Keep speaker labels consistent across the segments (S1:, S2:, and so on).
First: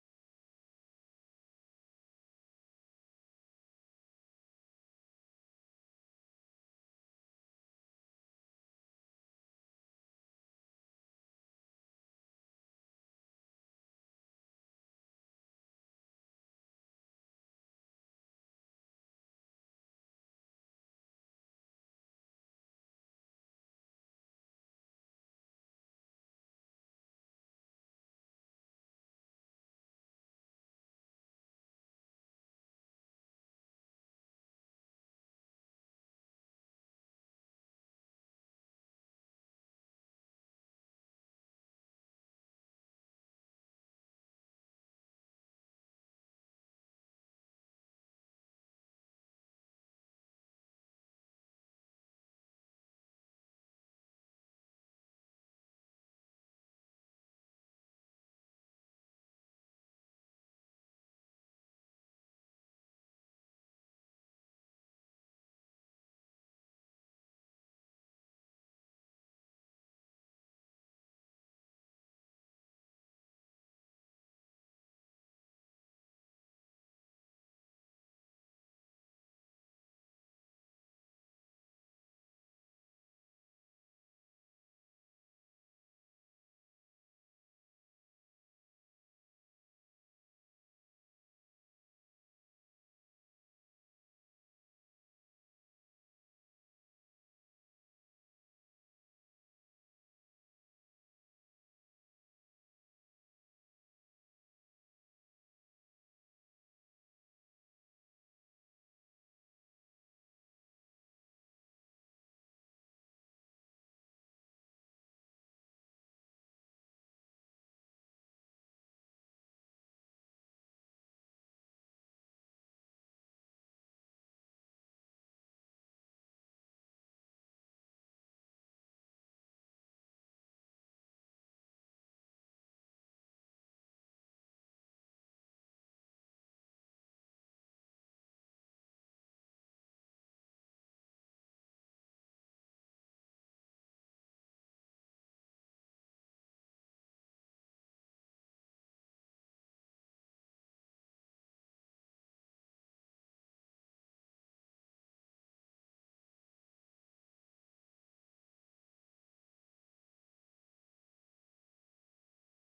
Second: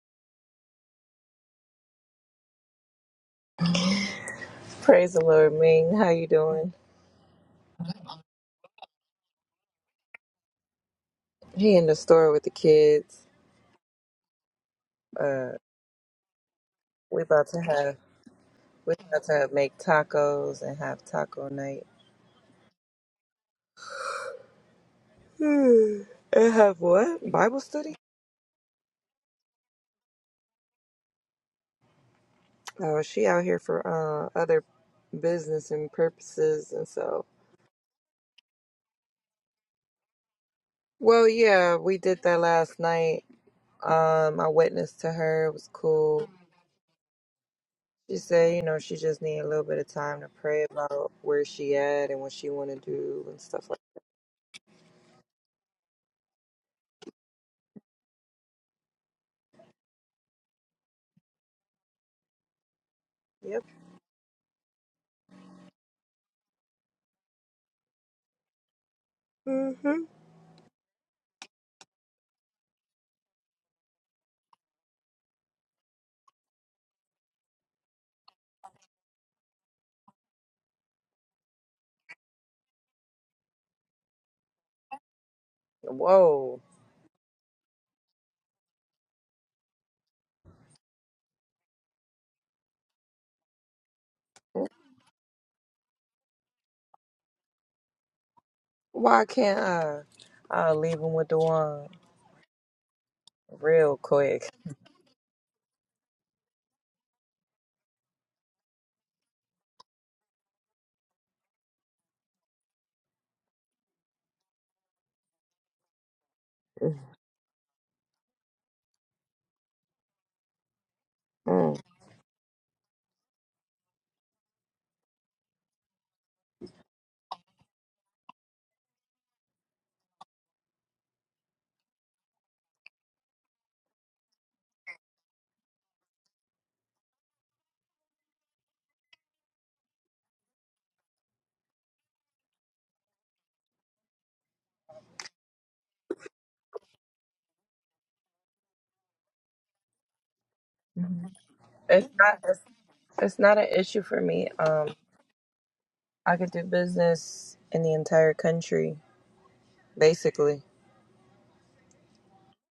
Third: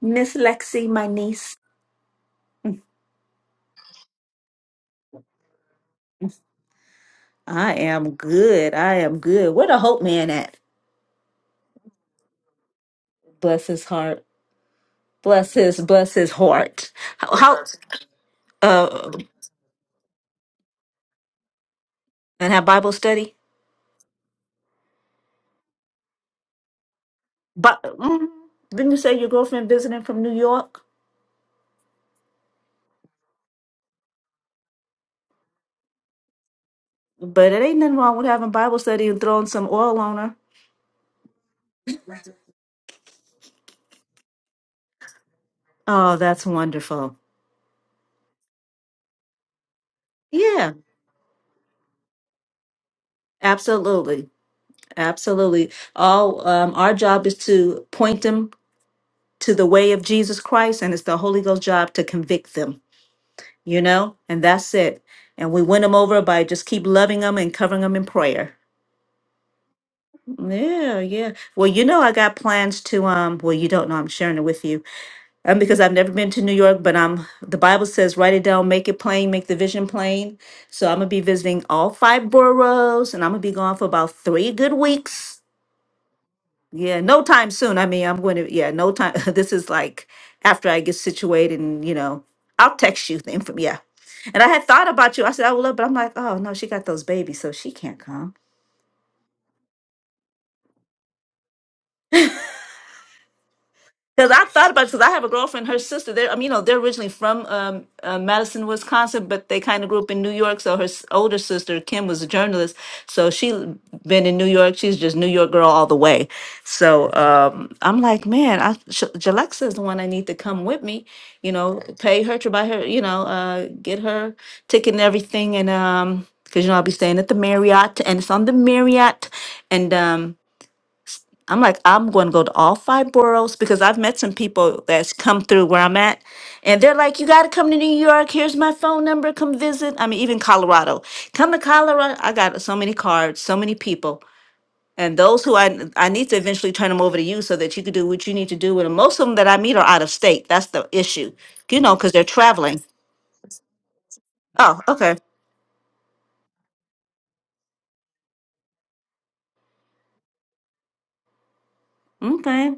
S1: Miss Lexi, my niece.
S2: Praise the Lord, Ming. How you doing?
S1: I am good. I am good. Where the hope man at?
S2: He in the store with the kids.
S1: Bless his heart.
S2: Uh,
S1: Bless his bless his heart.
S2: we
S1: How,
S2: about
S1: how
S2: to have we
S1: uh
S2: about to make tacos and have taco night.
S1: and have Bible study?
S2: Hmm. and have what? Bible
S1: But
S2: study?
S1: mm, didn't you say your girlfriend visiting from New York?
S2: Oh, she out here for uh other business and purposes, and so.
S1: But it ain't nothing wrong with having Bible study and throwing some oil on her.
S2: Well, yeah, we did that last night. Um, I witnessed to her. It was
S1: Oh,
S2: cool.
S1: that's wonderful.
S2: She said, you know, she just need a little bit of time to pray
S1: Yeah,
S2: about where she at and what she want to do and stuff like.
S1: absolutely. Absolutely. All um our job is to point them to the way of Jesus Christ and it's the Holy Ghost's job to convict them. you know, and that's it. And we win them over by just keep loving them and covering them in prayer.
S2: Yep.
S1: Yeah, yeah. Well, you know, I got plans to um. Well, you don't know. I'm sharing it with you, um, because I've never been to New York, but I'm. The Bible says, write it down, make it plain, make the vision plain. So I'm gonna be visiting all five boroughs, and I'm gonna be gone for about three good weeks.
S2: Whoa.
S1: Yeah, no time soon. I mean, I'm going to, yeah, no time. This is like after I get situated and, you know, I'll text you the info. Yeah. And I had thought about you. I said, I would love, but I'm like, oh, no, she got those babies, so she can't come.
S2: Why can't I? I'll leave him with the one real
S1: Because I
S2: quick.
S1: thought about it, because I have a girlfriend, her sister, they're, I mean, you know, they're originally from um, uh, Madison, Wisconsin, but they kind of grew up in New York. So her s- older sister, Kim, was a journalist. So she l- been in New York. She's just New York girl all the way. So um, I'm like, man, I, Sh- Jalexa is the one I need to come with me, you
S2: Mm.
S1: know, pay her to buy her, you know, uh, get her ticket and everything. And, um, because you know I'll be staying at the Marriott, and it's on the Marriott, and um, I'm like, I'm going to go to all five boroughs because I've met some people that's come through where I'm at, and they're like, "You got to come to New York. Here's my phone number. Come visit." I mean, even Colorado. Come to Colorado. I got so many cards, so many people, and those who I I need to eventually turn them over to you so that you can do what you need to do with them. Most of them that I meet are out of state. That's the issue, you know,
S2: It's
S1: because they're
S2: not it's,
S1: traveling.
S2: it's not an issue for me.
S1: Oh,
S2: Um
S1: okay,
S2: I could do business in the entire country, basically.
S1: okay.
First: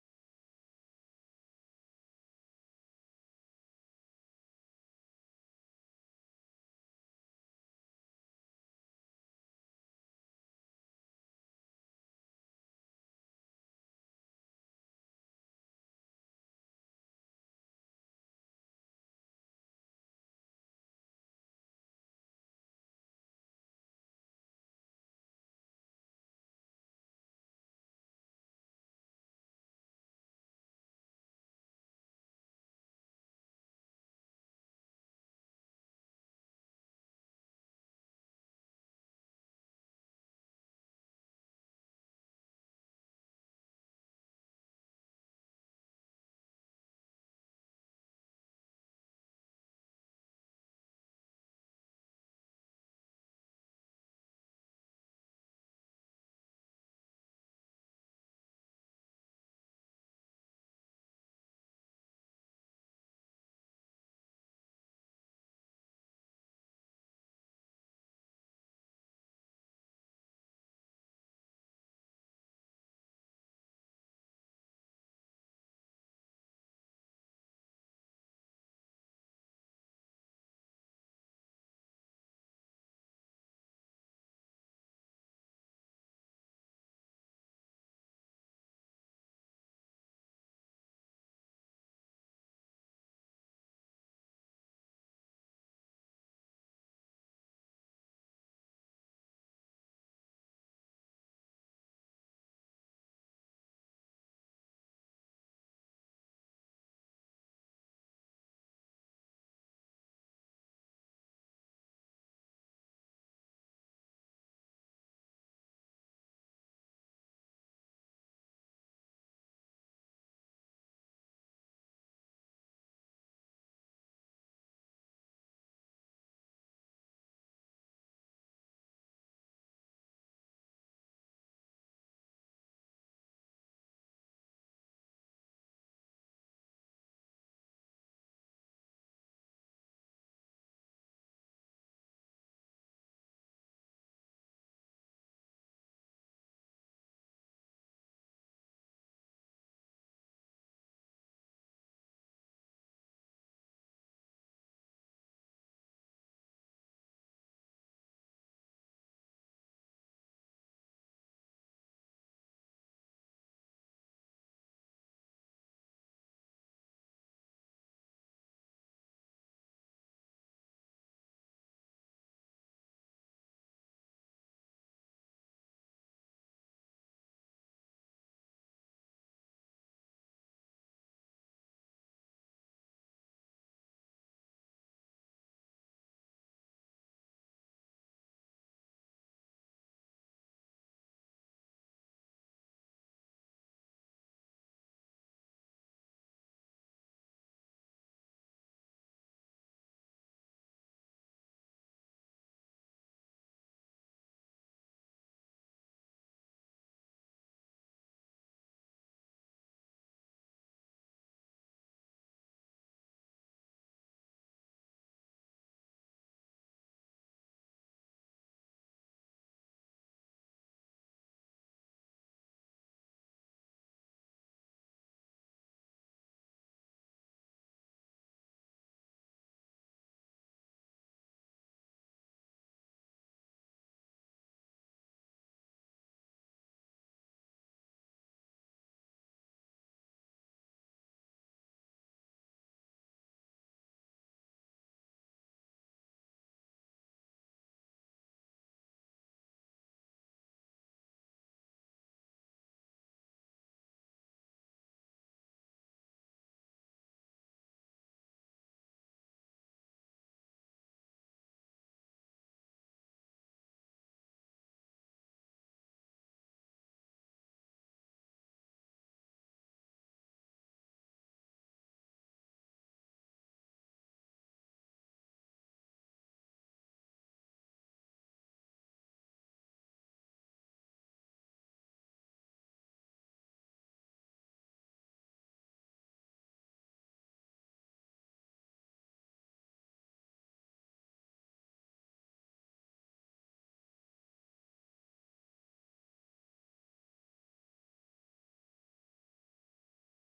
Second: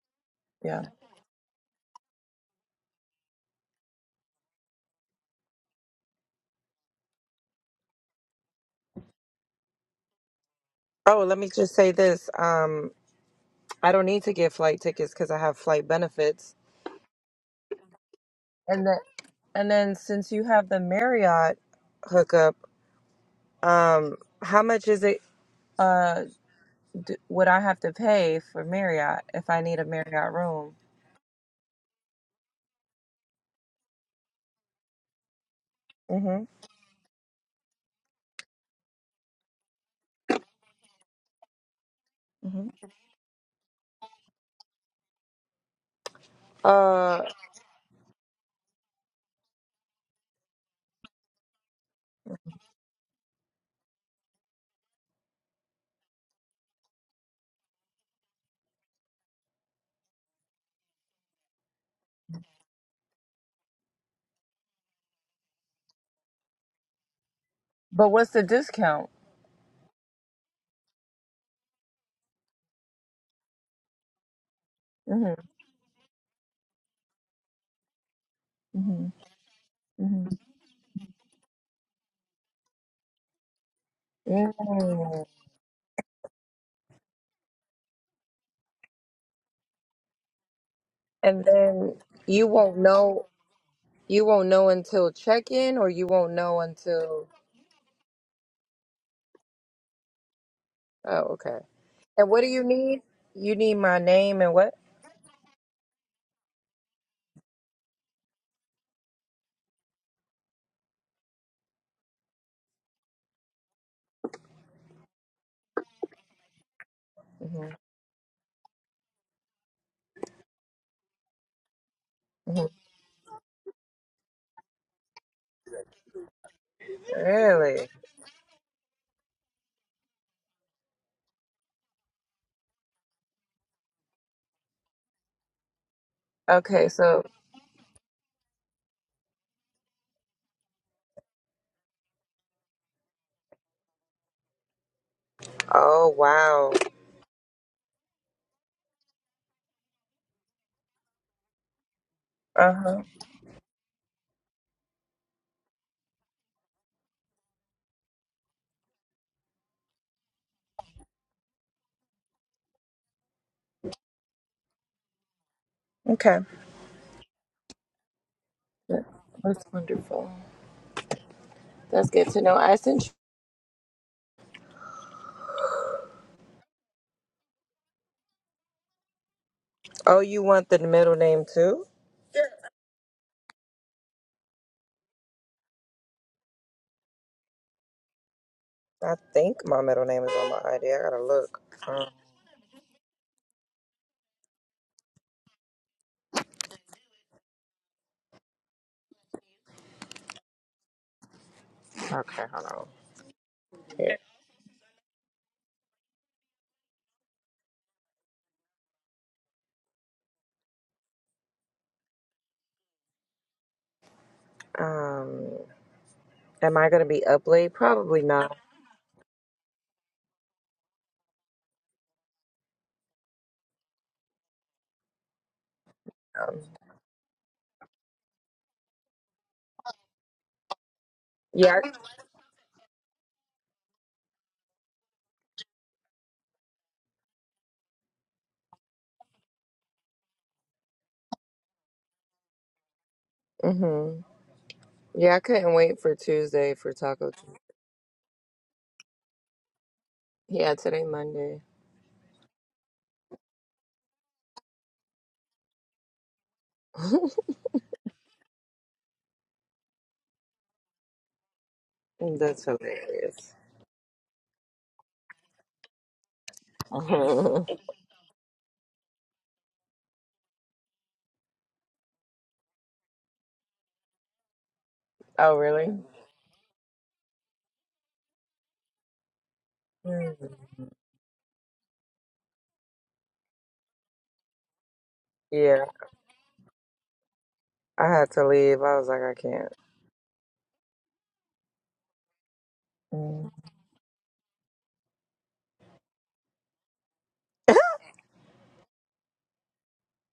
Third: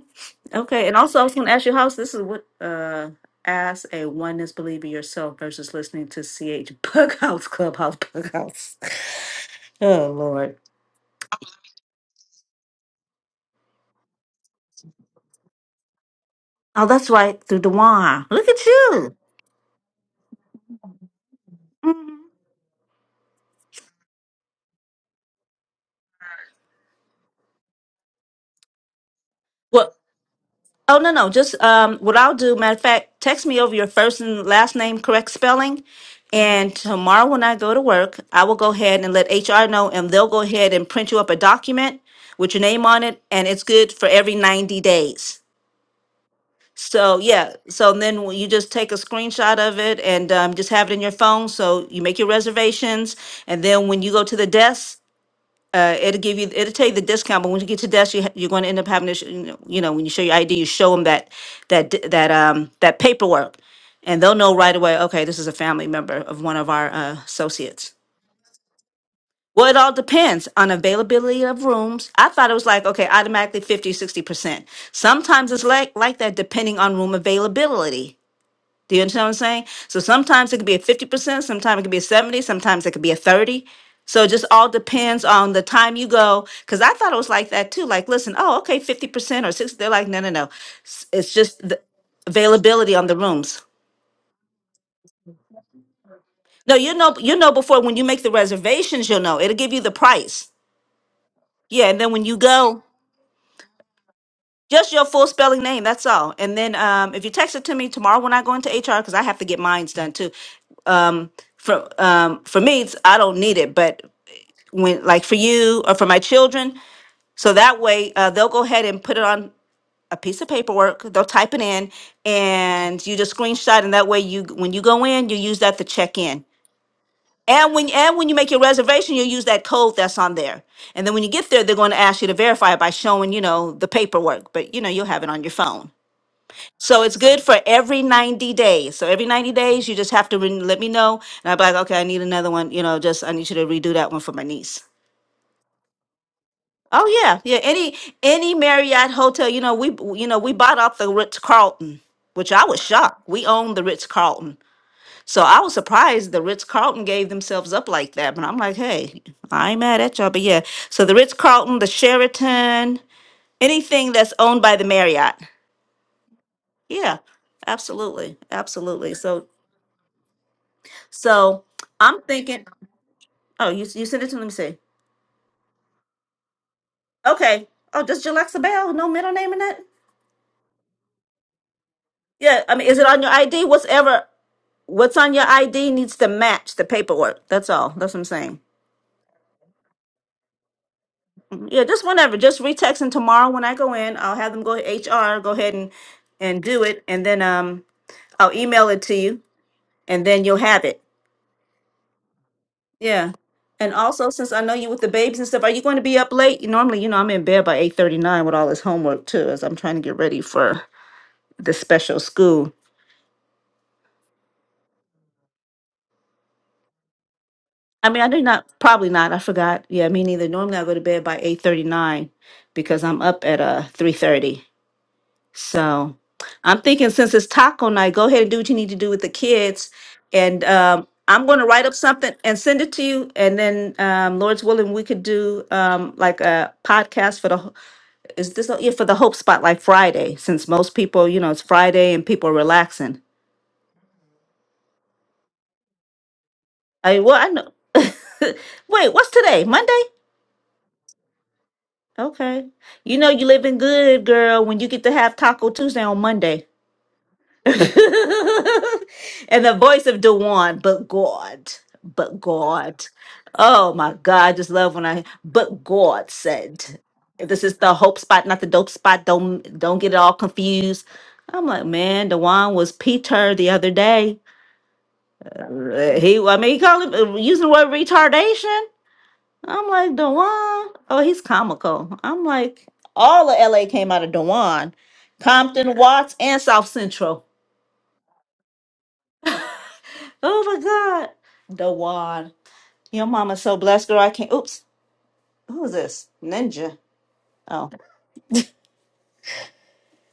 S2: Yeah.
S1: Okay, and also I was going to ask you, how's this is what uh as a oneness believer yourself versus listening to CH Bughouse Clubhouse Bughouse. Oh Lord.
S2: Oh, let me just say this. Um I don't need to get flight tickets cuz I have flight benefits.
S1: Oh, that's right, through Dewan. Look at
S2: And then
S1: you.
S2: and then since you have the Marriott
S1: Mhm.
S2: hookup, um how much is it? uh, d- would I have to pay for Marriott if I need a
S1: Well,
S2: Marriott room?
S1: oh no, no, just um, what I'll do. Matter of fact, text me over your first and last name correct spelling.
S2: hmm
S1: And tomorrow when I go to work, I will go ahead and let HR know, and they'll go ahead and print you up a document with your
S2: hmm
S1: name on it, and it's good for every 90 days. So
S2: Uh,
S1: yeah, so then w- you just take a screenshot of it and um, just have it in your phone. So you make your reservations, and then when you go to the desk, uh, it'll give you it'll tell you the discount. But when you get to desk, you ha- you're going to end up having to sh- you know you know, when you show your ID, you show them that that d- that um that paperwork, and they'll know right away. Okay, this is a family member of one of our uh, associates.
S2: but what's the discount?
S1: Well, it all depends on availability of rooms. I thought it was like, okay, automatically fifty, sixty percent
S2: hmm
S1: Sometimes it's like, like that depending on room availability. Do you
S2: hmm
S1: understand what I'm saying? So
S2: hmm
S1: sometimes it could be a 50%, sometimes it could be a 70, sometimes it could be a 30. So it just all
S2: Mm.
S1: depends on the time you go. Cause I thought it was like that too. Like, listen, oh, okay, 50% or 60. They're like, no, no, no. S- It's
S2: And
S1: just the
S2: then you won't
S1: availability on the
S2: know.
S1: rooms.
S2: You won't know until check-in, or you won't know
S1: No, you know,
S2: until.
S1: you know before when you make the reservations, you'll know. It'll give you the price.
S2: Oh, okay.
S1: Yeah. And then when
S2: And
S1: you
S2: what do you
S1: go,
S2: need? You need my name and what?
S1: just your full spelling name, that's all. And then um, if you text it to me tomorrow when I go into HR, because I have to get mine's done too. For um, for me, it's, I don't need it, but when like for you or for my children so
S2: hmm
S1: that way uh, they'll go ahead and put it on a piece of paperwork they'll type it in
S2: hmm
S1: and you just screenshot and that way you when you go in you use that to check in and
S2: Really?
S1: when and when you make your reservation you'll use that code that's on there and then when you get there they're going to ask you to verify it by showing you know the paperwork but you know you'll have it on your phone
S2: Okay.
S1: so it's
S2: So.
S1: good for every 90 days. So every 90 days, you just have to re- let me know. And I'll be like, okay, I need another one. You know, just I need you to redo that one for my niece.
S2: Oh wow.
S1: Oh yeah, yeah. Any any Marriott hotel, you know, we you know we bought off the Ritz Carlton, which I
S2: Uh
S1: was
S2: huh.
S1: shocked. We owned the Ritz Carlton, so I was surprised the Ritz Carlton gave themselves up like that. But I'm like, hey, I ain't mad at y'all. But yeah, so the Ritz Carlton, the Sheraton, anything that's owned by the Marriott.
S2: Okay.
S1: Yeah, absolutely,
S2: That-
S1: absolutely. So
S2: That's wonderful.
S1: so
S2: That's
S1: I'm
S2: good to know.
S1: thinking.
S2: I sent you.
S1: Oh, you you sent it to me. Let me see. Okay. Oh, does Jalexa Bell no middle name in that?
S2: Oh, you want the middle name too?
S1: Yeah, I mean, is it on your ID? Whatever What's on your ID needs to match the paperwork. That's all. That's what I'm saying.
S2: I think my middle name is on my ID. I gotta look.
S1: Mhm. Yeah, just
S2: Um,
S1: whenever. Just retext and tomorrow when I go in, I'll have them go HR, go ahead and and do it, and then um I'll email it to you, and then you'll have it.
S2: okay, hold on.
S1: Yeah. And
S2: Here.
S1: also, since I know you with the babies and stuff, are you going to be up late? Normally, you know, I'm in bed by eight thirty nine with all this homework too, as I'm trying to get ready for the special school.
S2: Um, am I gonna be up late?
S1: I mean,
S2: Probably
S1: I do
S2: not.
S1: not, probably not. I forgot. Yeah, me neither. Normally, I go to bed by eight thirty nine because I'm up at uh three thirty. So
S2: Um,
S1: I'm thinking since it's taco night, go ahead and do what you need to do with the kids. And um, I'm going to
S2: yeah.
S1: write up something and send it to you. And then, um, Lord's willing, we could do um, like a podcast for the ho- is this yeah for the Hope Spotlight Friday since most people you know it's Friday and people are relaxing.
S2: Mm-hmm. Yeah, I couldn't wait for Tuesday for
S1: I
S2: Taco.
S1: well
S2: Tuesday.
S1: I know. Wait, what's today? Monday?
S2: Yeah, today Monday.
S1: Okay. You know you living good, girl. When you get to have Taco Tuesday on Monday. and the voice of Dewan, but God, but
S2: That's
S1: God.
S2: hilarious.
S1: Oh my God, I just love when I, but God said, this
S2: oh,
S1: is the hope spot, not the dope spot. Don't don't get it all confused. I'm like, man, Dewan was Peter the other day.
S2: really?
S1: Uh, He, I mean, he called him uh, using the word retardation. I'm like,
S2: Mm.
S1: Dewan. Oh, he's comical. I'm like, all of LA came out of Dewan,
S2: Yeah,
S1: Compton, Watts, and South Central.
S2: I had to leave. I was like, I can't.
S1: Oh my God. Dawan. Your
S2: Mm.
S1: mama's so blessed, girl. I can't. Oops. Who is this? Ninja. Oh.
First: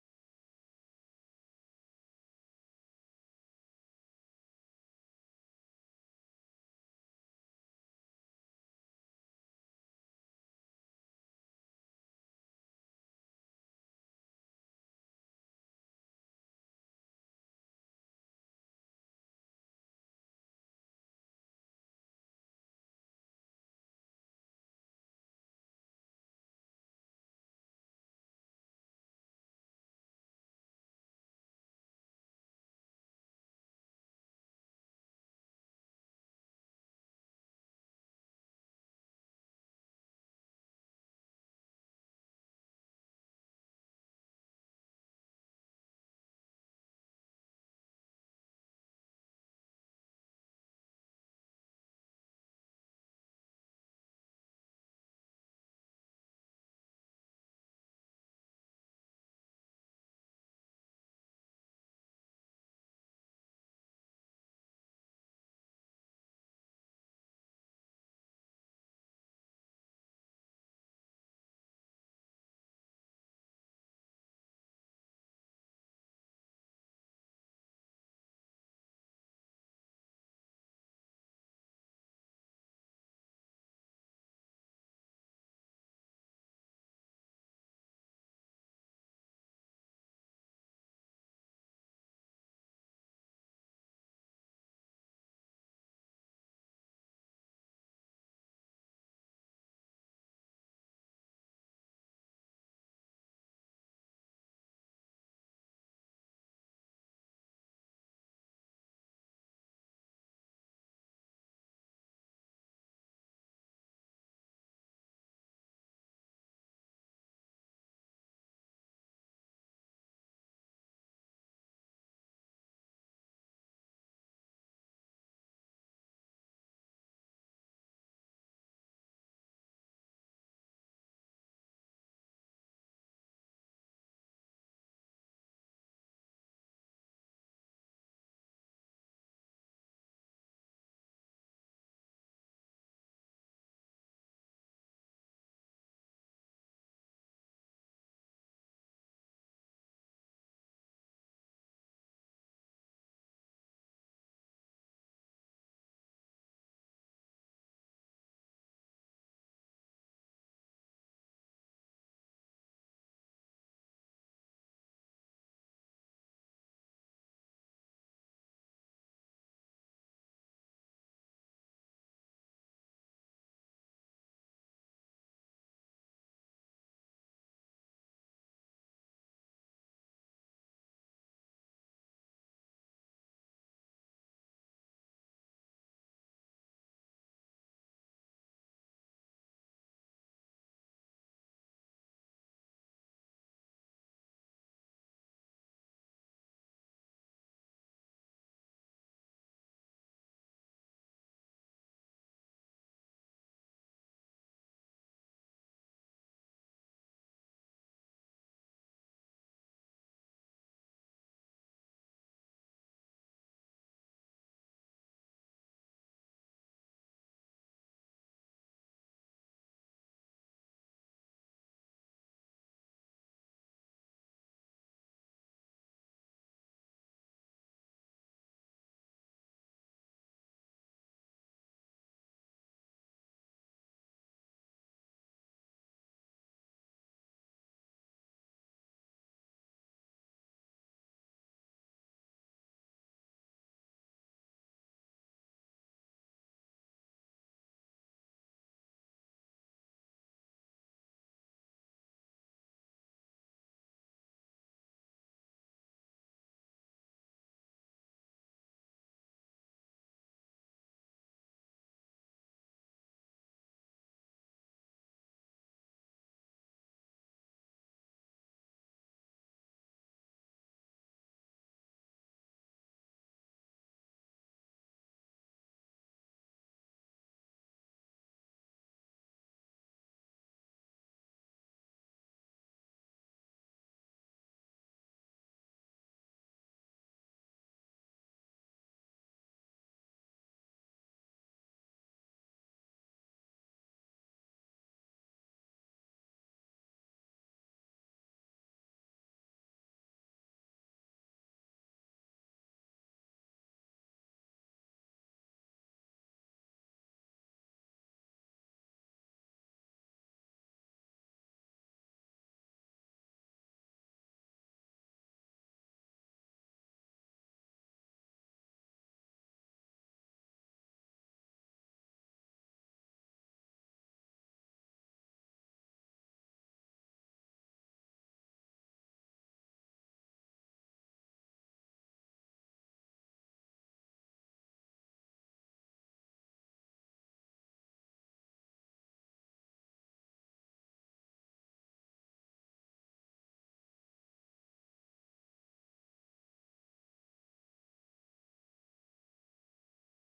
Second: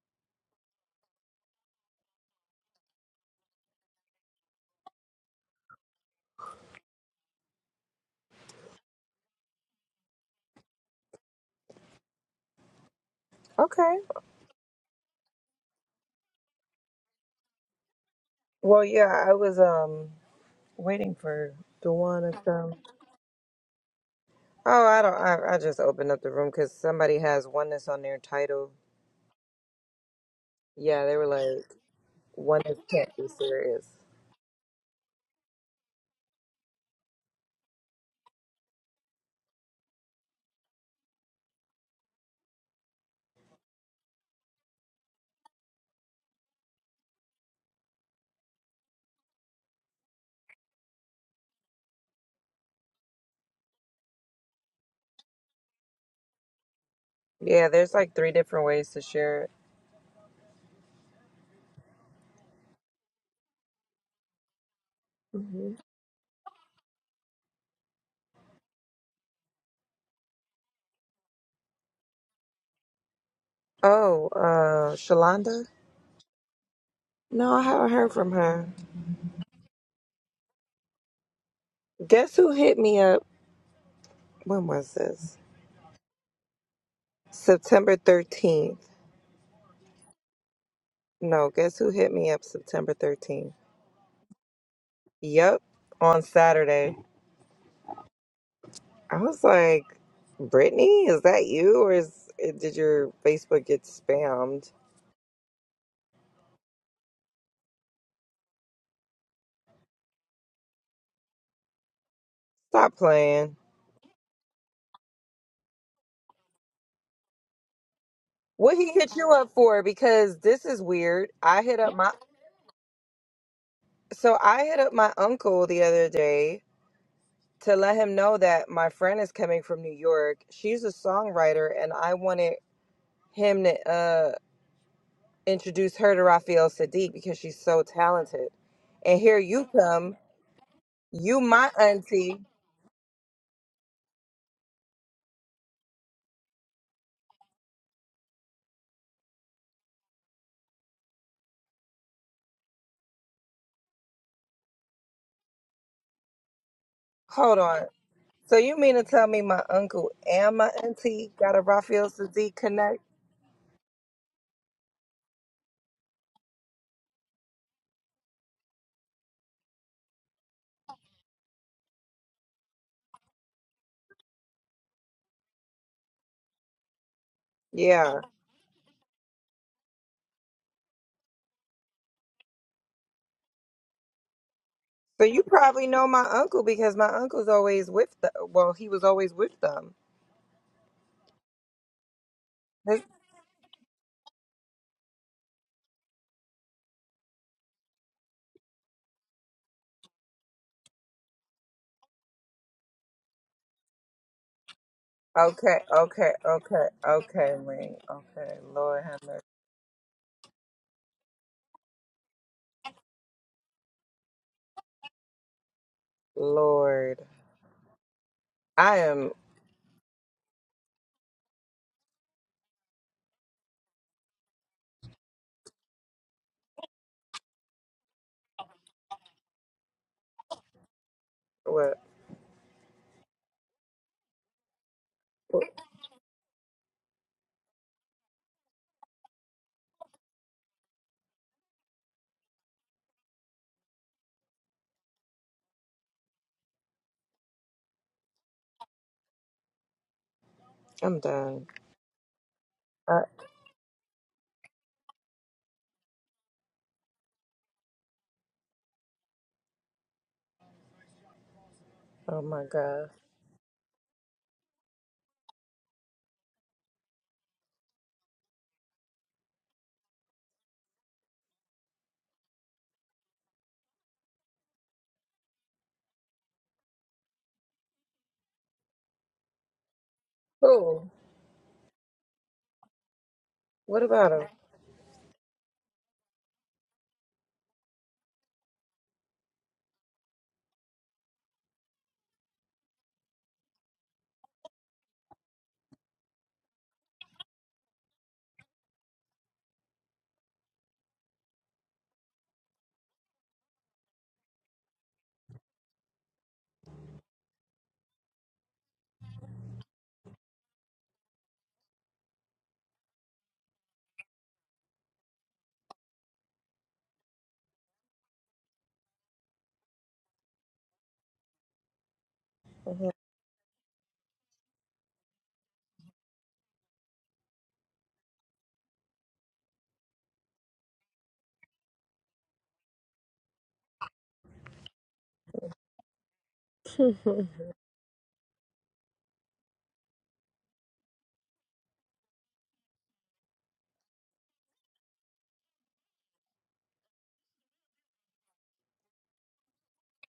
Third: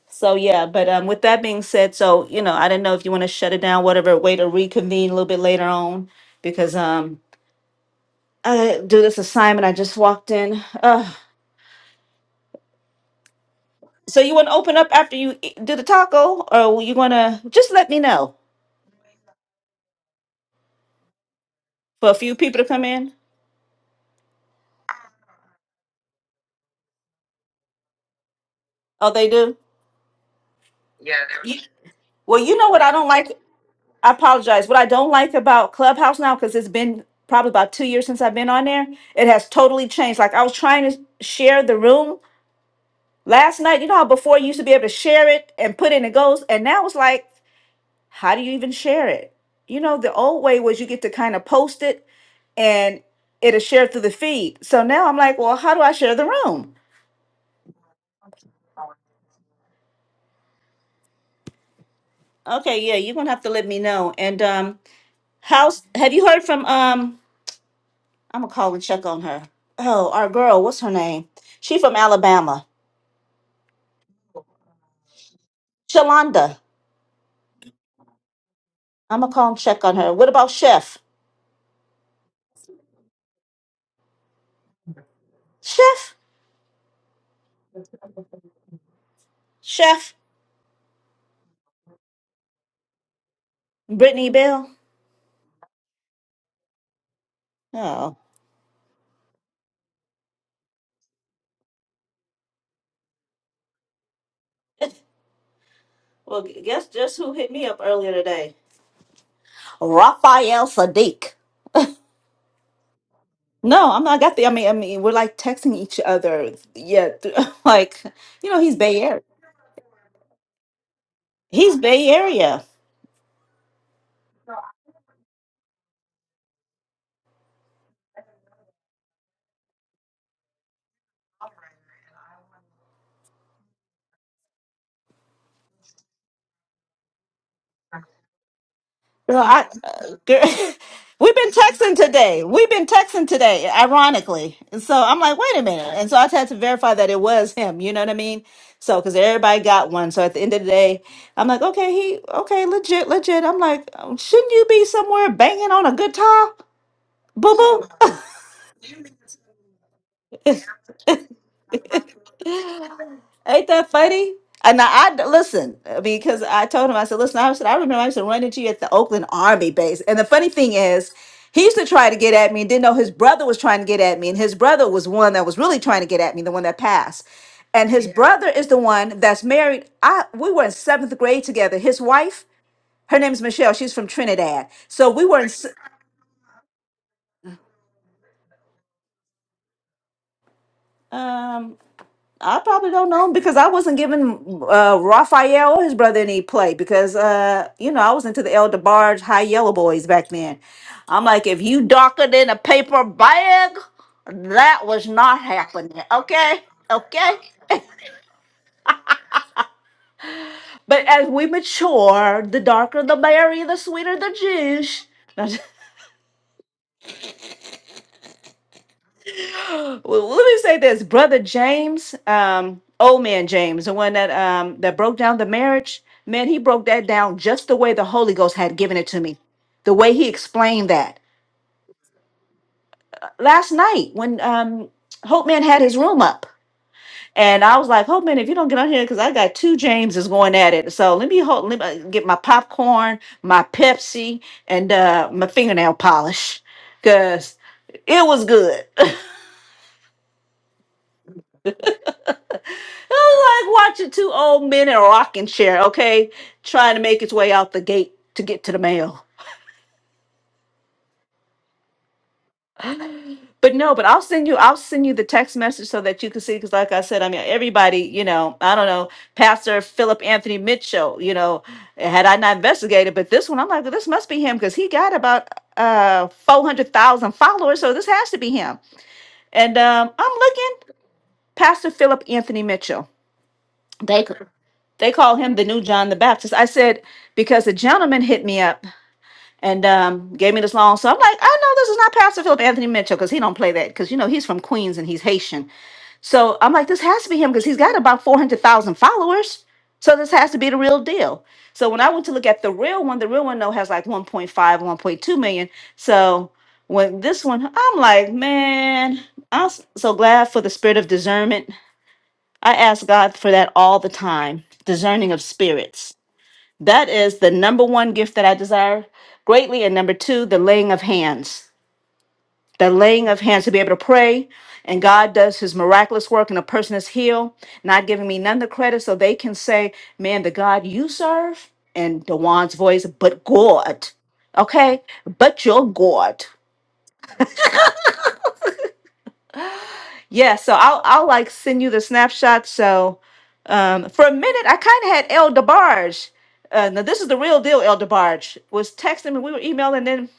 S1: So, yeah. But um, with that being said, so, you know, I didn't know if you want to shut it down, whatever, wait to reconvene a little bit later on because um, I gotta do this assignment. I just walked in. Uh,
S2: Okay.
S1: so, you want to open up after you e- do the taco or you want to just let me know
S2: Well, yeah, I was um waiting for
S1: for a
S2: Dewan
S1: few
S2: to
S1: people to
S2: come.
S1: come in?
S2: Oh, I don't. I, I just opened up the room because somebody has oneness on their title.
S1: Oh, they do?
S2: Yeah, they were
S1: You-
S2: like,
S1: well, you know
S2: oneness
S1: what I don't
S2: can't be
S1: like.
S2: serious.
S1: I apologize. What I don't like about Clubhouse now, because it's been probably about two years since I've been on there, it has totally changed. Like I was trying to share the room last night. You know how before you used to be able to share it and put in it goes, and now it's like, how do you even share it? You know, the old way was you get to kind of post it and it'll share through the feed. So now I'm like, well, how do I share the room?
S2: Yeah, there's like three different ways to share it.
S1: Okay, yeah, you're gonna have to let me know. And um,
S2: hmm
S1: how's have you heard from um? I'm gonna call and check on her. Oh, our girl, what's her name? She from Alabama.
S2: Oh, uh, Shalonda?
S1: Shalonda.
S2: No, I haven't heard from her.
S1: I'm gonna call and check on her. What about Chef?
S2: Guess who hit me up? When was this?
S1: Chef?
S2: September 13th.
S1: Chef?
S2: No, guess who hit me up September 13th?
S1: Brittany Bell?
S2: Yup, on Saturday.
S1: Oh.
S2: I was like, Brittany, is that you? Or is, did your Facebook get spammed?
S1: Well, gu- guess just who hit me up earlier today? Raphael Sadiq.
S2: Stop playing.
S1: No, I'm not. I got the. I mean, I mean, we're like texting each other. Yeah, th- like you know, he's
S2: What he
S1: Bay
S2: hit
S1: Area.
S2: you up for? Because this is weird. I
S1: He's
S2: hit up
S1: Bay
S2: my
S1: Area.
S2: so I hit up my uncle the other day to let him know that my friend is coming from New York. She's a songwriter, and I wanted him to uh, introduce her to Rafael Sadiq because she's so talented. And here
S1: Girl, I,
S2: you come,
S1: uh, girl, we've
S2: you
S1: been
S2: my
S1: texting
S2: auntie.
S1: today. We've been texting today, ironically. And so I'm like, wait a minute. And so I had to verify that it was him. You know what I mean? So, because everybody got one. So at the end of the day, I'm like, okay, he, okay, legit, legit. I'm like, um, shouldn't you be somewhere banging on a guitar,
S2: Hold on.
S1: boo
S2: So you mean to tell me my uncle and my
S1: boo?
S2: auntie got a Rafael Sadiq connect?
S1: Ain't that funny? And I, I listen uh, because I told him I said, listen, I said I remember I used to run into you at the Oakland Army base, and the funny thing is, he used to try to get at me and didn't know his brother was trying to get at me, and his brother was one that was really trying to get at me, the one that passed. And his Yeah.
S2: Yeah.
S1: brother is the one that's married. I we were in seventh grade together. His wife, her name is Michelle. She's from Trinidad. So we
S2: So
S1: were
S2: you
S1: in. s-
S2: probably know my uncle because my uncle's always with the. Well, he was always with them.
S1: Um, I probably
S2: His-
S1: don't know because I wasn't giving uh, Raphael or his brother any play because uh, you know I was into the El DeBarge High Yellow Boys back then. I'm like, if you darker than a paper bag, that was not
S2: okay,
S1: happening.
S2: okay,
S1: Okay,
S2: okay,
S1: okay.
S2: okay, Link. Okay, Lord have mercy.
S1: But as we mature, the darker the berry, the sweeter the juice.
S2: Lord, I am.
S1: Well, let me say this, brother James, um, old man James, the one that um that broke down the marriage, man, he broke that down just the way the Holy Ghost had given it to me, the way he explained that
S2: What?
S1: last night when um Hope Man had his room up, and I was like, Hope Man, if you don't get on here, because I got two Jameses going at it, so let me hold, let me uh, get my popcorn, my Pepsi, and uh my fingernail polish, cause it was good.
S2: I'm done.
S1: It
S2: I,
S1: was like watching two old men in a rocking chair, okay, trying to make its way out the gate to get to the mail.
S2: oh my God.
S1: But no, but I'll send you, I'll send you the text message so that you can see. Because like I said, I mean, everybody, you know, I don't know, Pastor Philip Anthony Mitchell, you know, had I not investigated, but this one, I'm like, well, this must be him because he got about uh 400,000 followers, so this has to be him. And um, I'm looking,
S2: Who?
S1: Pastor Philip Anthony Mitchell.
S2: What
S1: They
S2: about
S1: they call him the new John the Baptist. I said because the gentleman hit me up and um, gave me this long. So I'm like, I know this is not Pastor Philip Anthony Mitchell because he don't play that because you know he's from Queens and he's Haitian. So I'm like, this has to be him because he's got about four hundred thousand followers. So this has to be the real deal. So when I went to look at the real one, the real one though has like one point five, one point two million. So when this one, I'm like, man, I'm so glad for the spirit of discernment I ask God for that all the time, discerning of spirits. That is the number one gift that I desire greatly. And number two, the laying of hands. The
S2: him?
S1: laying of hands to be able to pray. And God does his miraculous work, and a person is healed, not giving me none the credit. So they can say, Man, the God you serve, in Dewan's voice, but God. Okay? But your God.
S2: Mhm.
S1: Yeah, so I'll I'll like send you the snapshot. So um, for a minute, I kind of had El DeBarge. Uh, now this is the real deal. El DeBarge was texting me. We were emailing, and then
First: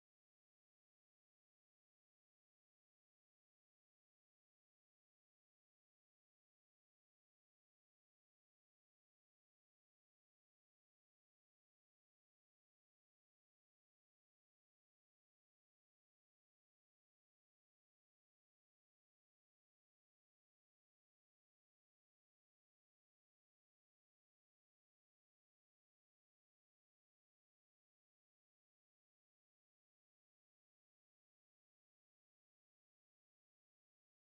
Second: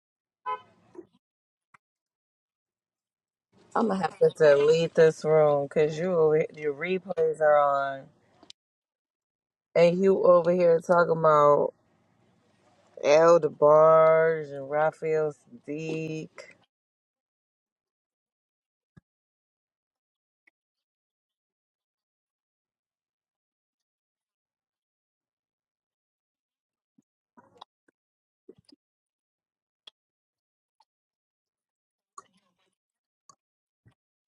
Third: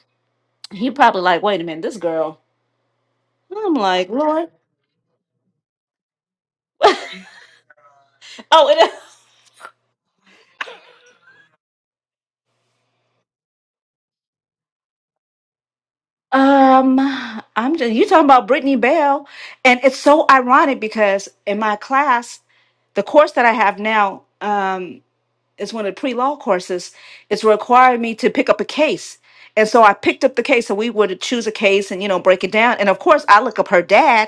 S1: he probably like, wait a minute, this girl. I'm
S2: I'm gonna
S1: like,
S2: have to
S1: Lord.
S2: delete this room because you over here- your replays are on,
S1: Oh, it,
S2: and you over here talking about Elder Barge and Raphael Sadiq.
S1: um, I'm just you talking about Brittany Bell, and it's so ironic because in my class, the course that I have now. Um, is one of the pre-law courses it's required me to pick up a case and so i picked up the case and we would choose a case and you know break it down and of course i look up her dad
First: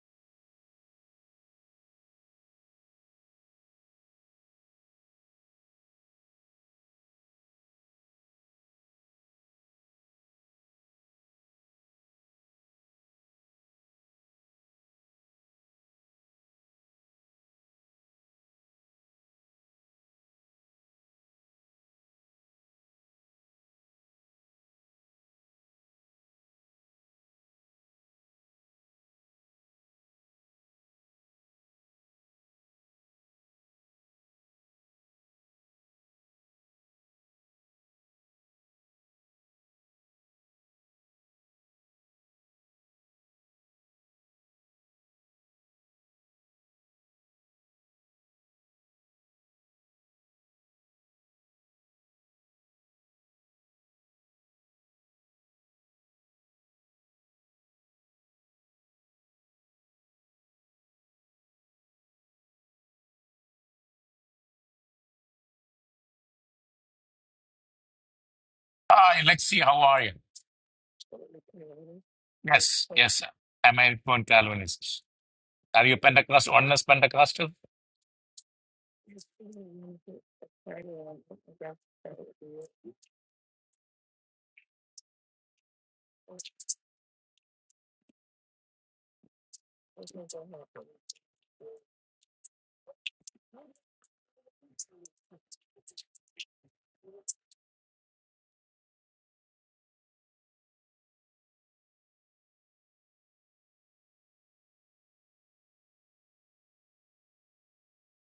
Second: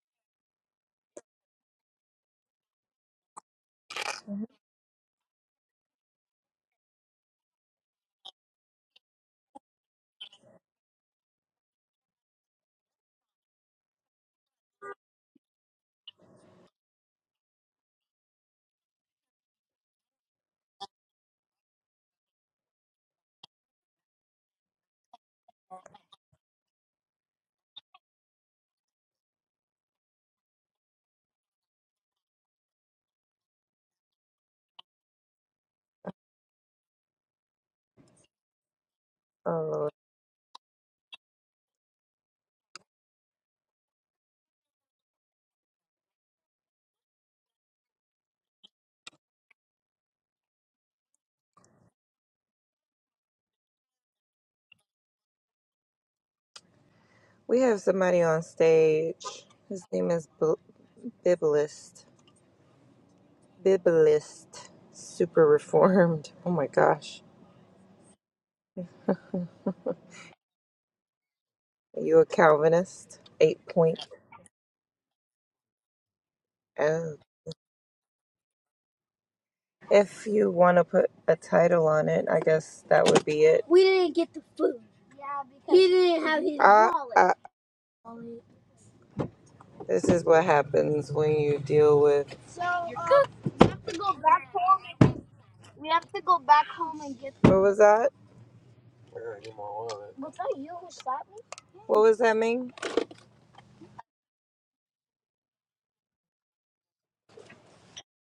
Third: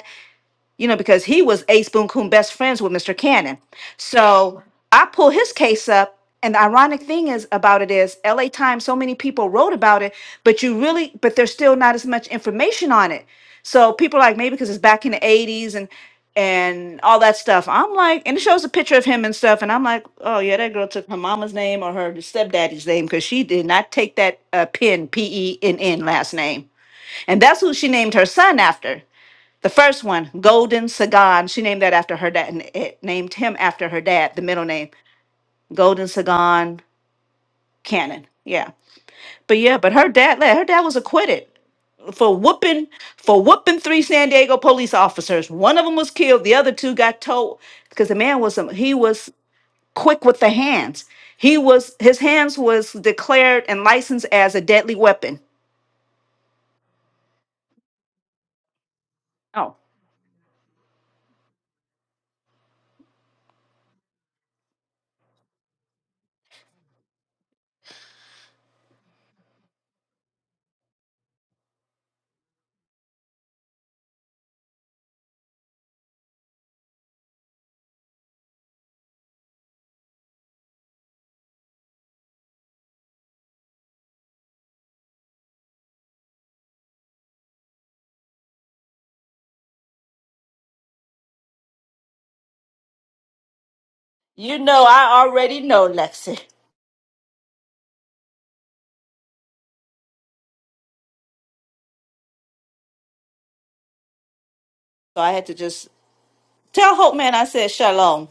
S1: you know, because he was Ace Boon Coon best friends with Mr. Cannon. So I pull his case up. And the ironic thing is about it is LA Times, so many people wrote about it, but you really, but there's still not as much information on it. So people are like, maybe because it's back in the 80s and and all that stuff. I'm like, and it shows a picture of him and stuff. And I'm like, oh yeah, that girl took her mama's name or her stepdaddy's name because she did not take that uh, Penn, P E N N last name. And that's who she named her son after. The first one, Golden Sagan, she named that after her dad, and it named him after her dad, the middle name, Golden Sagan Cannon. Yeah, but yeah,
S2: Oh
S1: but her dad, like, her dad was acquitted for whooping for whooping three San Diego police officers. One of them was killed, the other two got told because the man was a- he was quick with the hands. He was his hands was declared and licensed as a deadly weapon.
S2: We have somebody on stage.
S1: Oh,
S2: His name is B- Biblist, Bibalist. Super reformed. Oh my gosh.
S3: Hi, Lexi, how are you?
S2: Are you a
S3: Yes,
S2: Calvinist?
S3: yes,
S2: 8.0.
S3: I'm a
S2: point
S3: Reformed Calvinist. Are you Pentecostal, honest
S2: oh.
S3: Pentecostal?
S2: If you want to put a title on it, I guess that would be it. We didn't get the food. He didn't have his uh, wallet. uh, this is what happens when you deal with.
S1: You know, I already know, Lexi.
S2: What was that? What was that mean?
S1: so I had to just tell Hope Man I said shalom.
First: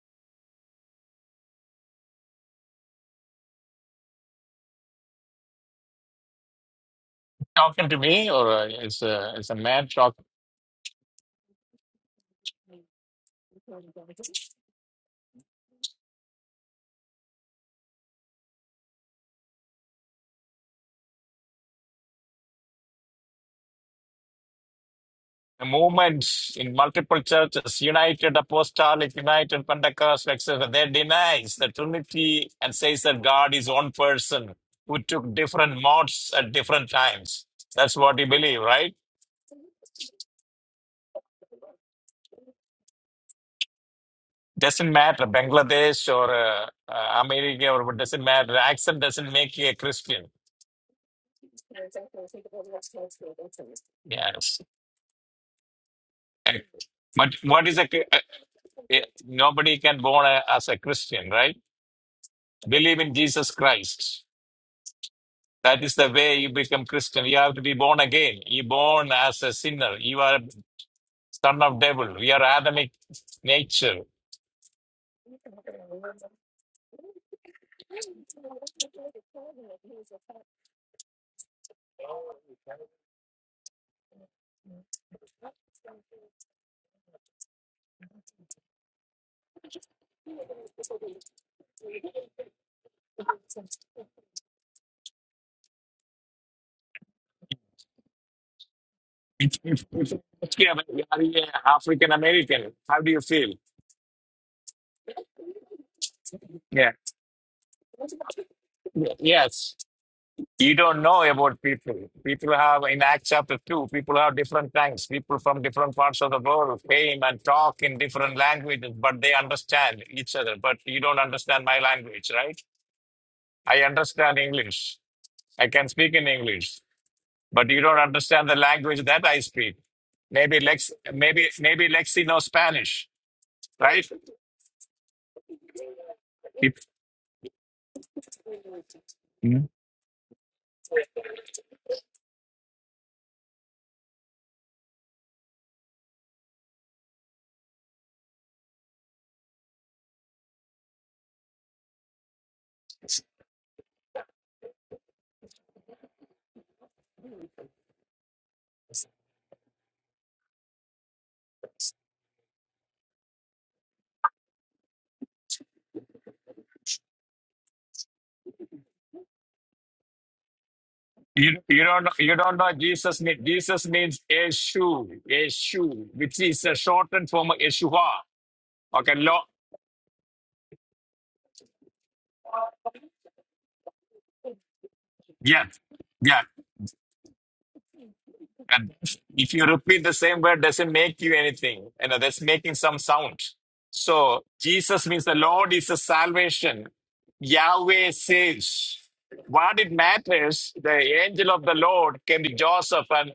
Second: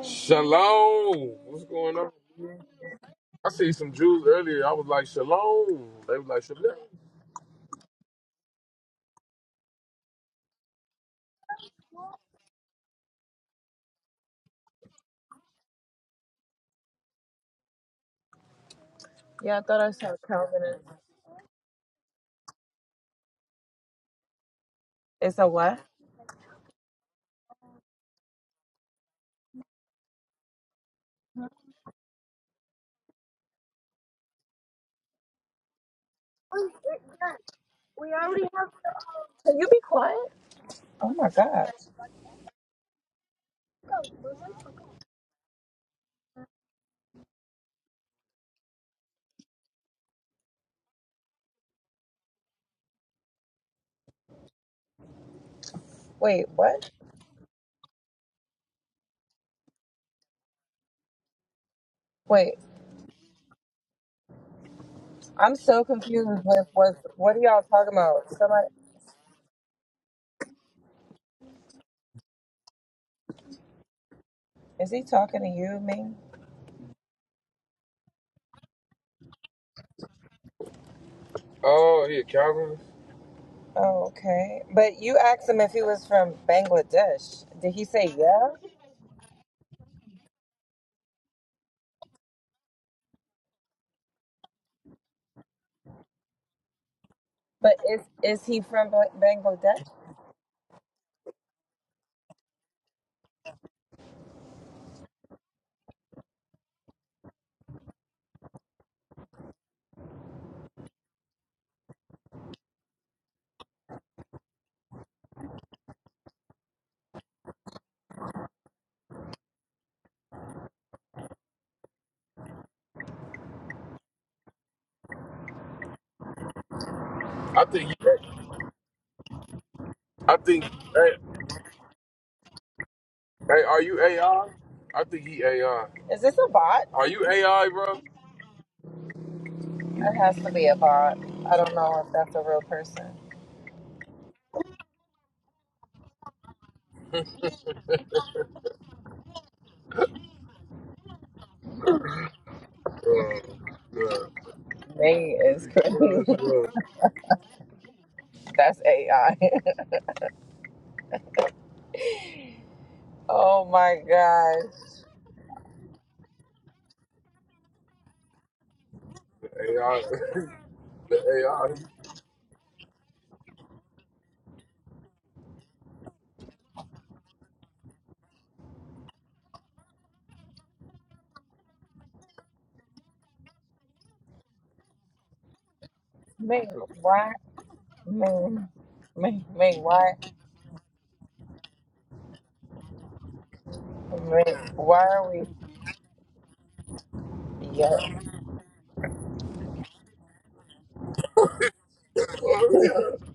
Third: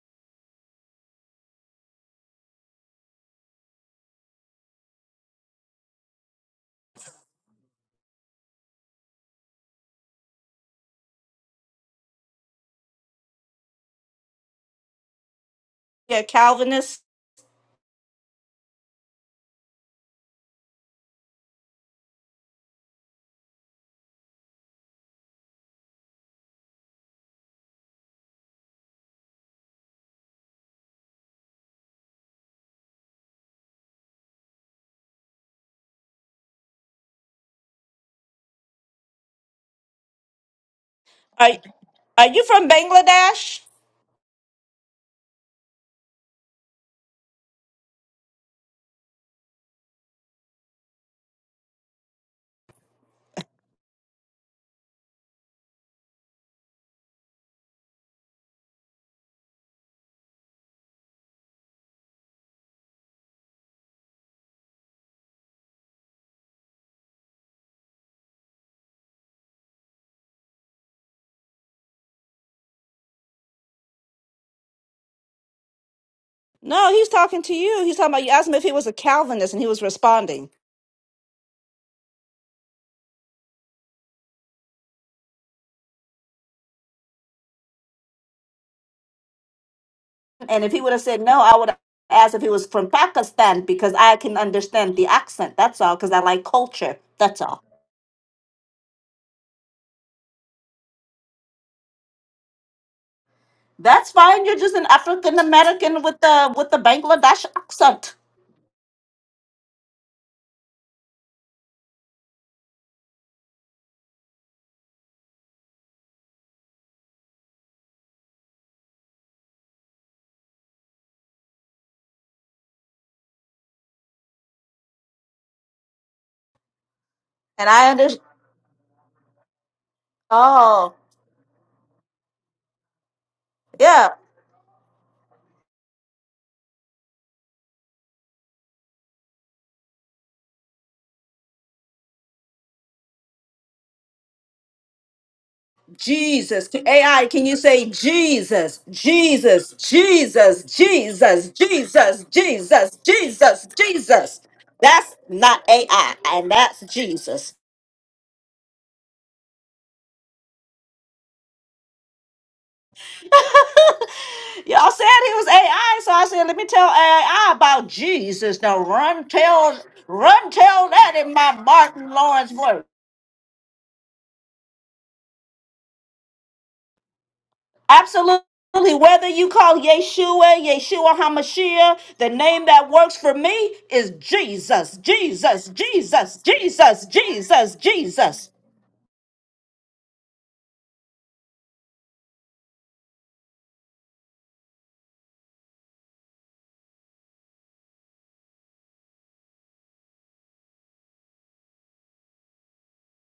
S2: Shalom. What's going on? I see some Jews earlier. I was like, Shalom. They was like, Shalom.
S3: Talking to me, or uh, is a, is a man talk?
S1: Yeah, Calvinist.
S2: Yeah, I thought I saw Calvinist. It's a
S3: The
S2: what?
S3: movements in multiple churches, United Apostolic, United Pentecostal, etc., they denies the Trinity and says that God is one person who took different modes at different times. That's what you believe, right?
S2: Can you be quiet? Oh my
S1: Are
S2: god.
S1: are you from Bangladesh?
S3: Doesn't matter, Bangladesh or uh, uh, America, or what doesn't matter. Accent doesn't make you a Christian. Yes.
S2: Wait,
S3: Ac-
S2: what?
S3: But what is a cri- uh, uh, nobody can born a, as a Christian, right?
S2: Wait,
S3: Believe in Jesus Christ.
S2: I'm so
S3: That is the
S2: confused
S3: way you
S2: with
S3: become
S2: what
S3: Christian.
S2: what
S3: You
S2: are
S3: have to
S2: y'all
S3: be
S2: talking
S3: born
S2: about?
S3: again. You
S2: Somebody
S3: born as a sinner. You are son of devil. We are Adamic nature.
S2: is he talking to you, Ming?
S1: No, he's talking to you. He's talking about you asked him if he was a Calvinist and he was responding.
S2: Oh, he a Calvinist? Oh, okay. But you asked him if he was from Bangladesh. Did he say yeah?
S1: And if he would have said no, I would have asked if he was from Pakistan because I can understand the accent. That's all, because I like culture. That's all.
S2: But is is he from Ba-
S3: If, if,
S2: Bangladesh?
S3: if, if you are you African American, how do you feel?
S1: That's fine. You're just an African American with the with the
S3: Yeah.
S1: Bangladesh accent.
S3: Yes. You don't know about people. People have, in Acts chapter 2, people have different tongues. People from different parts of the world came and talk in different languages, but they understand each other. But you don't understand my language, right? I understand English. I can speak in English,
S2: I
S1: And
S3: but you
S2: think
S1: I
S2: he,
S3: don't
S1: understand.
S3: understand the language that I speak.
S2: I
S3: Maybe
S2: think,
S3: Lex,
S1: Oh,
S2: hey,
S3: maybe maybe Lexi knows Spanish,
S2: hey, are you
S3: right?
S1: yeah.
S2: AI? I I think he AI. Is this a
S3: If,
S2: bot? Are you AI, bro?
S3: you
S2: It has to be a bot. I don't know if that's a real person.
S1: Jesus. To AI, can you say Jesus, Jesus, Jesus, Jesus, Jesus, Jesus, Jesus,
S2: Uh, yeah,
S1: Jesus? That's
S2: Nate
S1: not
S2: is yeah,
S1: AI,
S2: crazy.
S1: and that's
S2: yeah.
S1: Jesus.
S2: that's AI. oh my
S1: Y'all
S2: gosh.
S1: said he was AI, so I said, let me tell AI about Jesus. Now run,
S2: The
S1: tell,
S2: AI,
S1: run, tell that in my
S2: the AI.
S3: you don't know,
S1: Martin
S3: you
S1: Lawrence
S3: don't know
S1: voice.
S3: Jesus mean Jesus means a shoe, a shoe, which is a shortened form of Yeshua.
S1: Absolutely.
S3: Okay,
S1: Whether
S3: law.
S1: you call Yeshua, Yeshua HaMashiach, the name that works for me is Jesus,
S3: Yeah,
S1: Jesus, Jesus,
S3: yeah.
S2: Mate,
S1: Jesus,
S2: why?
S1: Jesus, Jesus.
S2: Man,
S3: And
S2: man,
S3: if you
S2: man,
S3: repeat
S2: why?
S3: the same word, doesn't make you anything. You know, that's making some sound. So
S2: Man, why
S3: Jesus means
S2: are
S3: the
S2: we?
S3: Lord is the salvation.
S2: Yo,
S3: Yahweh saves. What it matters, the angel of the Lord came to Joseph and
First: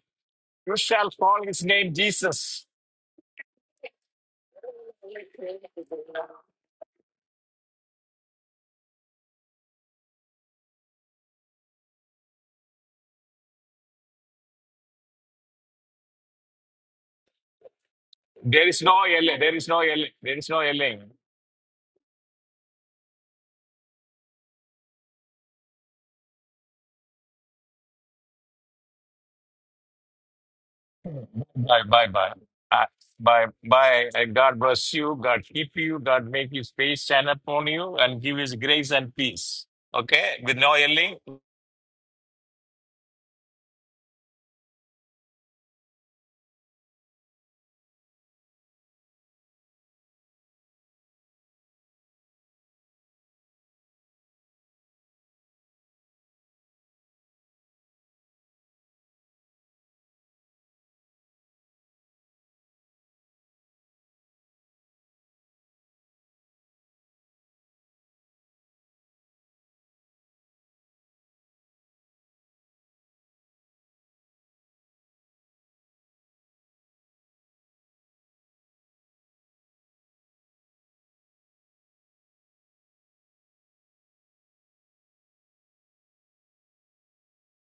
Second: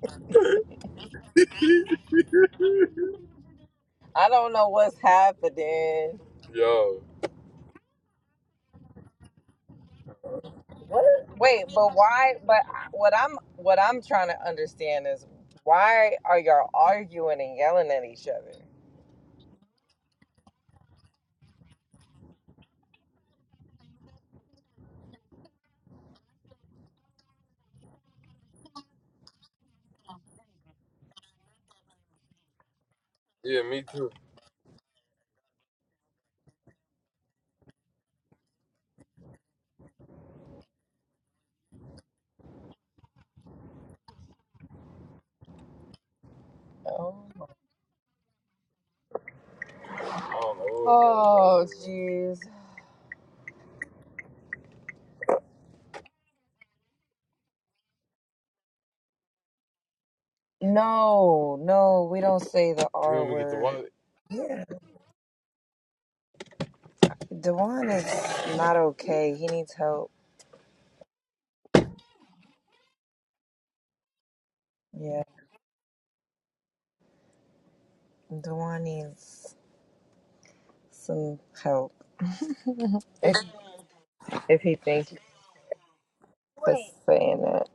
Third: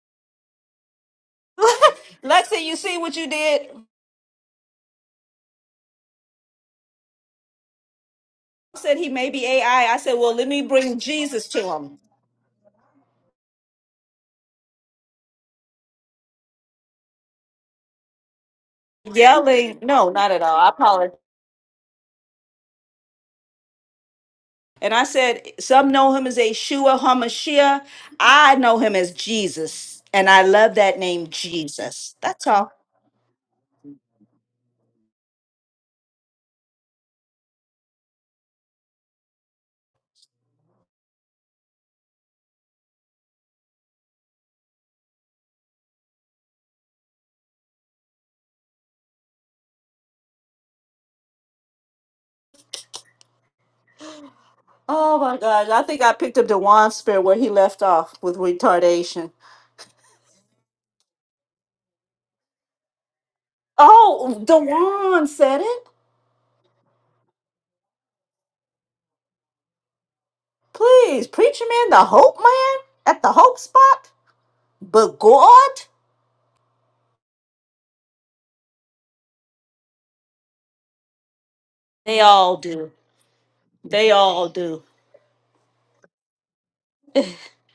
S3: you shall call his name
S1: Lexi,
S3: Jesus.
S1: you see what you did?
S2: I don't know what's happening. Yo,
S1: Said he may be AI. I I said, well, let me bring
S2: What?
S1: Jesus to
S2: Wait, but
S1: him.
S2: why? But I- what I'm what I'm trying to understand is why are y'all arguing and yelling at each other?
S3: There is no L. A. There is
S1: Yelling,
S3: no L.
S1: no,
S3: A.
S1: not
S3: There
S1: at
S3: is
S1: all.
S3: no
S1: I
S3: L. A.
S1: apologize. And I said, some know him as Yeshua HaMashiach. I know him as Jesus. And I love that name,
S3: Bye, bye,
S1: Jesus.
S3: bye.
S1: That's all.
S3: Uh, bye,
S2: Yeah, me
S3: bye.
S2: too.
S3: Uh, God bless you. God keep you. God make his face shine upon you and give his grace and peace. Okay? With no yelling,
S2: Oh, I don't know oh, jeez.
S1: Oh my gosh, I think I picked up Dewan's spirit where he left off with retardation.
S2: No, no, we don't say the You R want me to get the word. wallet?
S1: Oh,
S2: Yeah,
S1: Dewan said it.
S2: Dewan is not okay. He needs help.
S1: Please, preacher man, the hope man at the hope spot. But
S2: Yeah,
S1: God,
S2: Dewan needs some help.
S1: they all do.
S2: If
S1: They all
S2: if he
S1: do.
S2: thinks saying that.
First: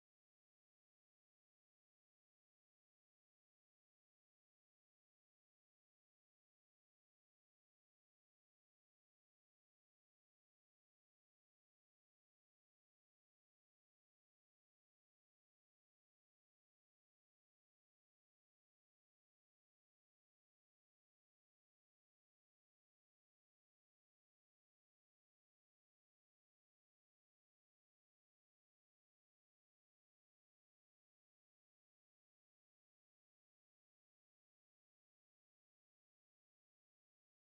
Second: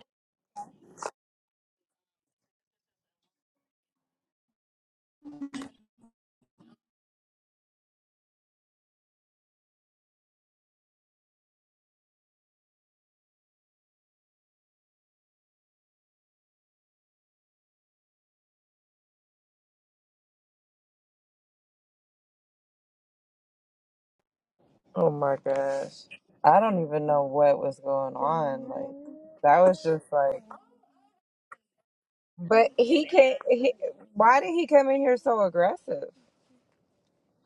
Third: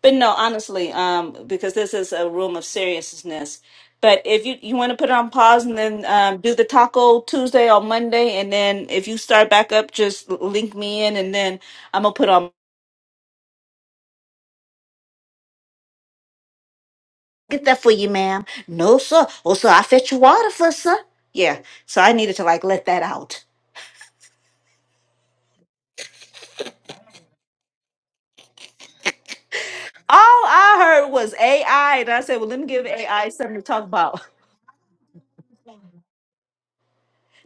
S1: But no, honestly, um, because this is a room of seriousness. But if you you want to put it on pause and then um, do the Taco Tuesday on Monday, and then if you start back up, just link me in, and then I'm gonna put on. get that for you, ma'am. No, sir. Oh, sir, I fetch you water for, sir. Yeah. So I needed to like let that out.
S2: Oh my gosh. I don't even know what was going on. Like that was just
S1: All
S2: like
S1: I heard was AI, and I said, "Well, let me
S2: but
S1: give
S2: he
S1: AI
S2: can't
S1: something to
S2: he,
S1: talk about."
S2: why did he come in here so aggressive?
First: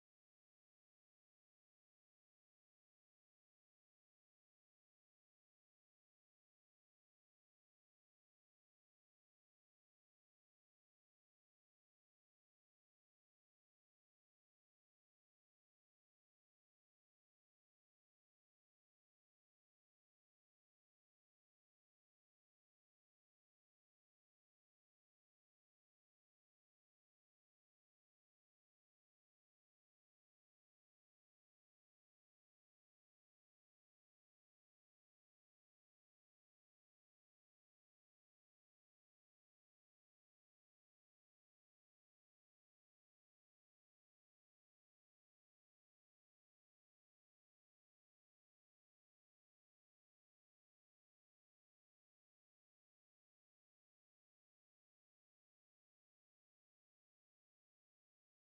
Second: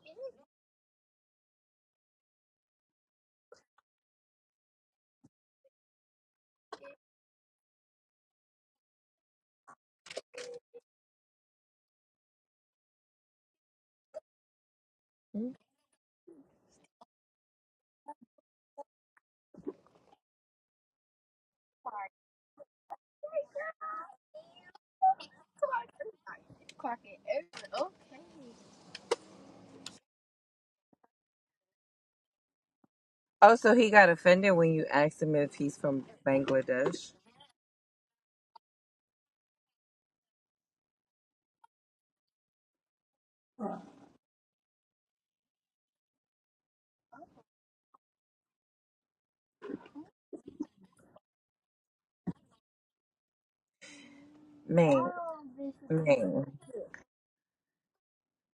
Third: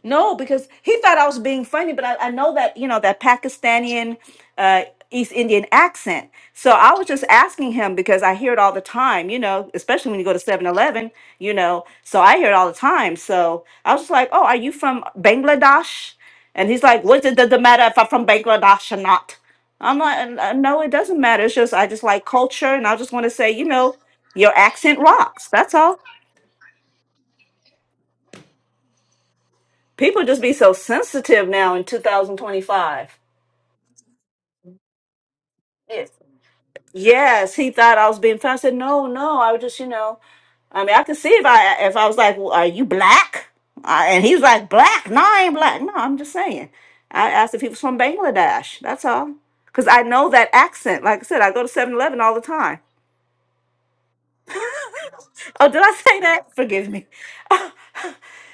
S1: No, because he thought I was being funny, but I, I know that, you know, that Pakistani, uh, East Indian accent. So I was just asking him because I hear it all the time, you know, especially when you go to Seven Eleven, you know, so I hear it all the time. So I was just like, oh, are you from Bangladesh? And he's like, what does it matter if I'm from Bangladesh or not? I'm like, "Uh, no, it doesn't matter. It's just, I just like culture. And I just want to say, you know, your accent rocks. That's all. People just be so sensitive now in 2025.
S2: Oh, so he got offended when you asked him if he's from
S1: Yes.
S2: Bangladesh.
S1: Yes, he thought I was being funny. I said, "No, no, I was just, you know, I mean, I could see if I if I was like, well, are you black?" Uh, and he was like, "Black? No, I ain't black. No, I'm just saying." I asked if he was from Bangladesh. That's all, because I know that accent. Like I said, I go to Seven Eleven all the time.
S2: Man,
S1: oh, did I say
S2: man,
S1: that? Forgive me.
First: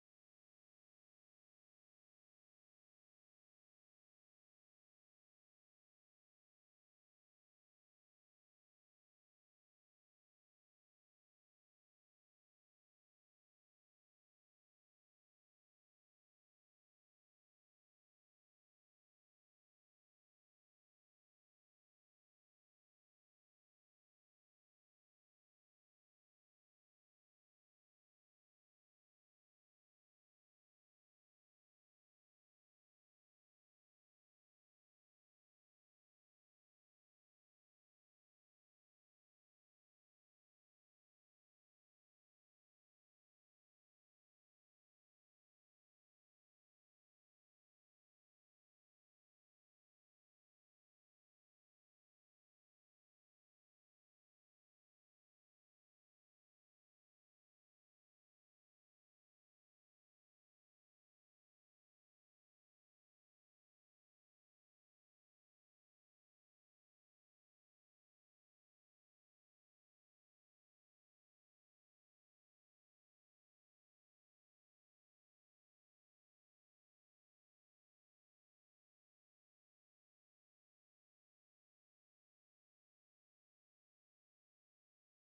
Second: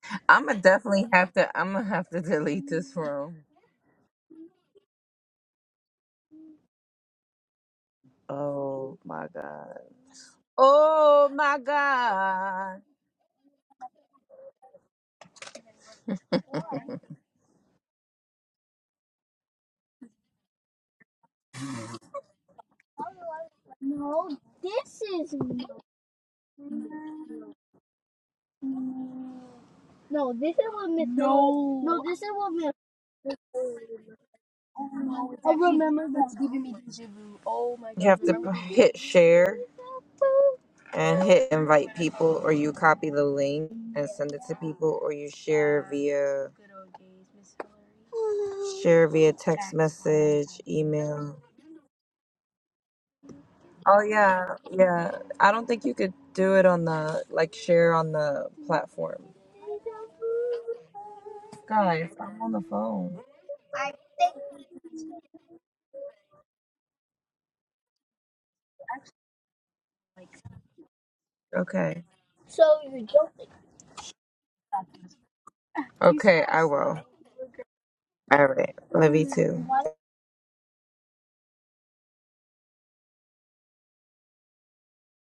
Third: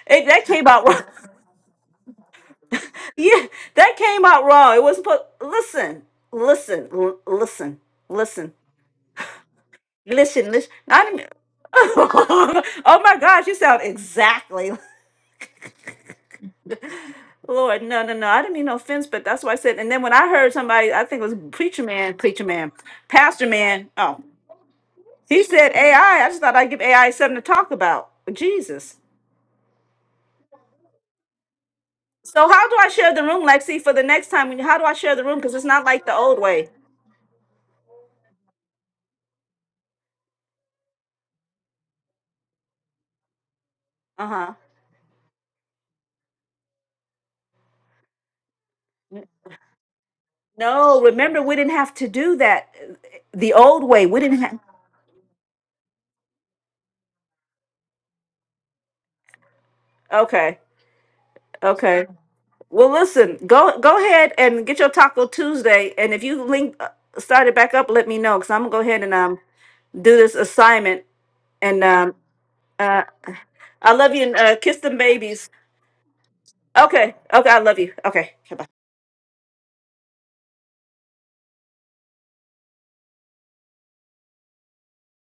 S1: it, that
S2: I'm gonna
S1: came out wrong.
S2: definitely have to. I'm gonna have to delete this room.
S1: yeah, that came out wrong. It was supposed. Listen, listen, l- listen, listen.
S2: Oh my god.
S1: Listen, listen. Not even,
S2: Oh my god.
S1: oh my gosh, you sound exactly. Lord, no, no, no. I didn't mean no offense, but that's why I said. And then when I heard somebody, I think it was preacher man, preacher man, pastor man. Oh,
S2: No, this is
S1: he said AI. I I just thought I'd give AI something to talk about. But Jesus.
S2: no, this is what Miss No, no, this this this is is is
S1: So
S2: what.
S1: how do
S2: what.
S1: I share the room, Lexi, for the next time? when- How do I share the room? Because it's not like the old way.
S2: You have to p- hit share and hit invite people, or you copy the link and
S1: Uh
S2: send it
S1: huh.
S2: to people, or you share via share via text message,
S1: No,
S2: email.
S1: remember we didn't have to do that. uh, The old
S2: Oh
S1: way, we didn't
S2: yeah,
S1: have.
S2: yeah. I don't think you could do it on the like share on the platform.
S1: Okay. Okay.
S2: Guys, I'm on the
S1: Well,
S2: phone.
S1: listen, go go ahead and get your Taco Tuesday, and if you link uh, start it back up, let me know because I'm gonna go ahead and um do this assignment. And
S2: Okay.
S1: um, uh, I love you and uh, kiss them babies.
S2: Okay, I will.
S1: Okay, okay, I love you. Okay,
S2: All right. Love you too.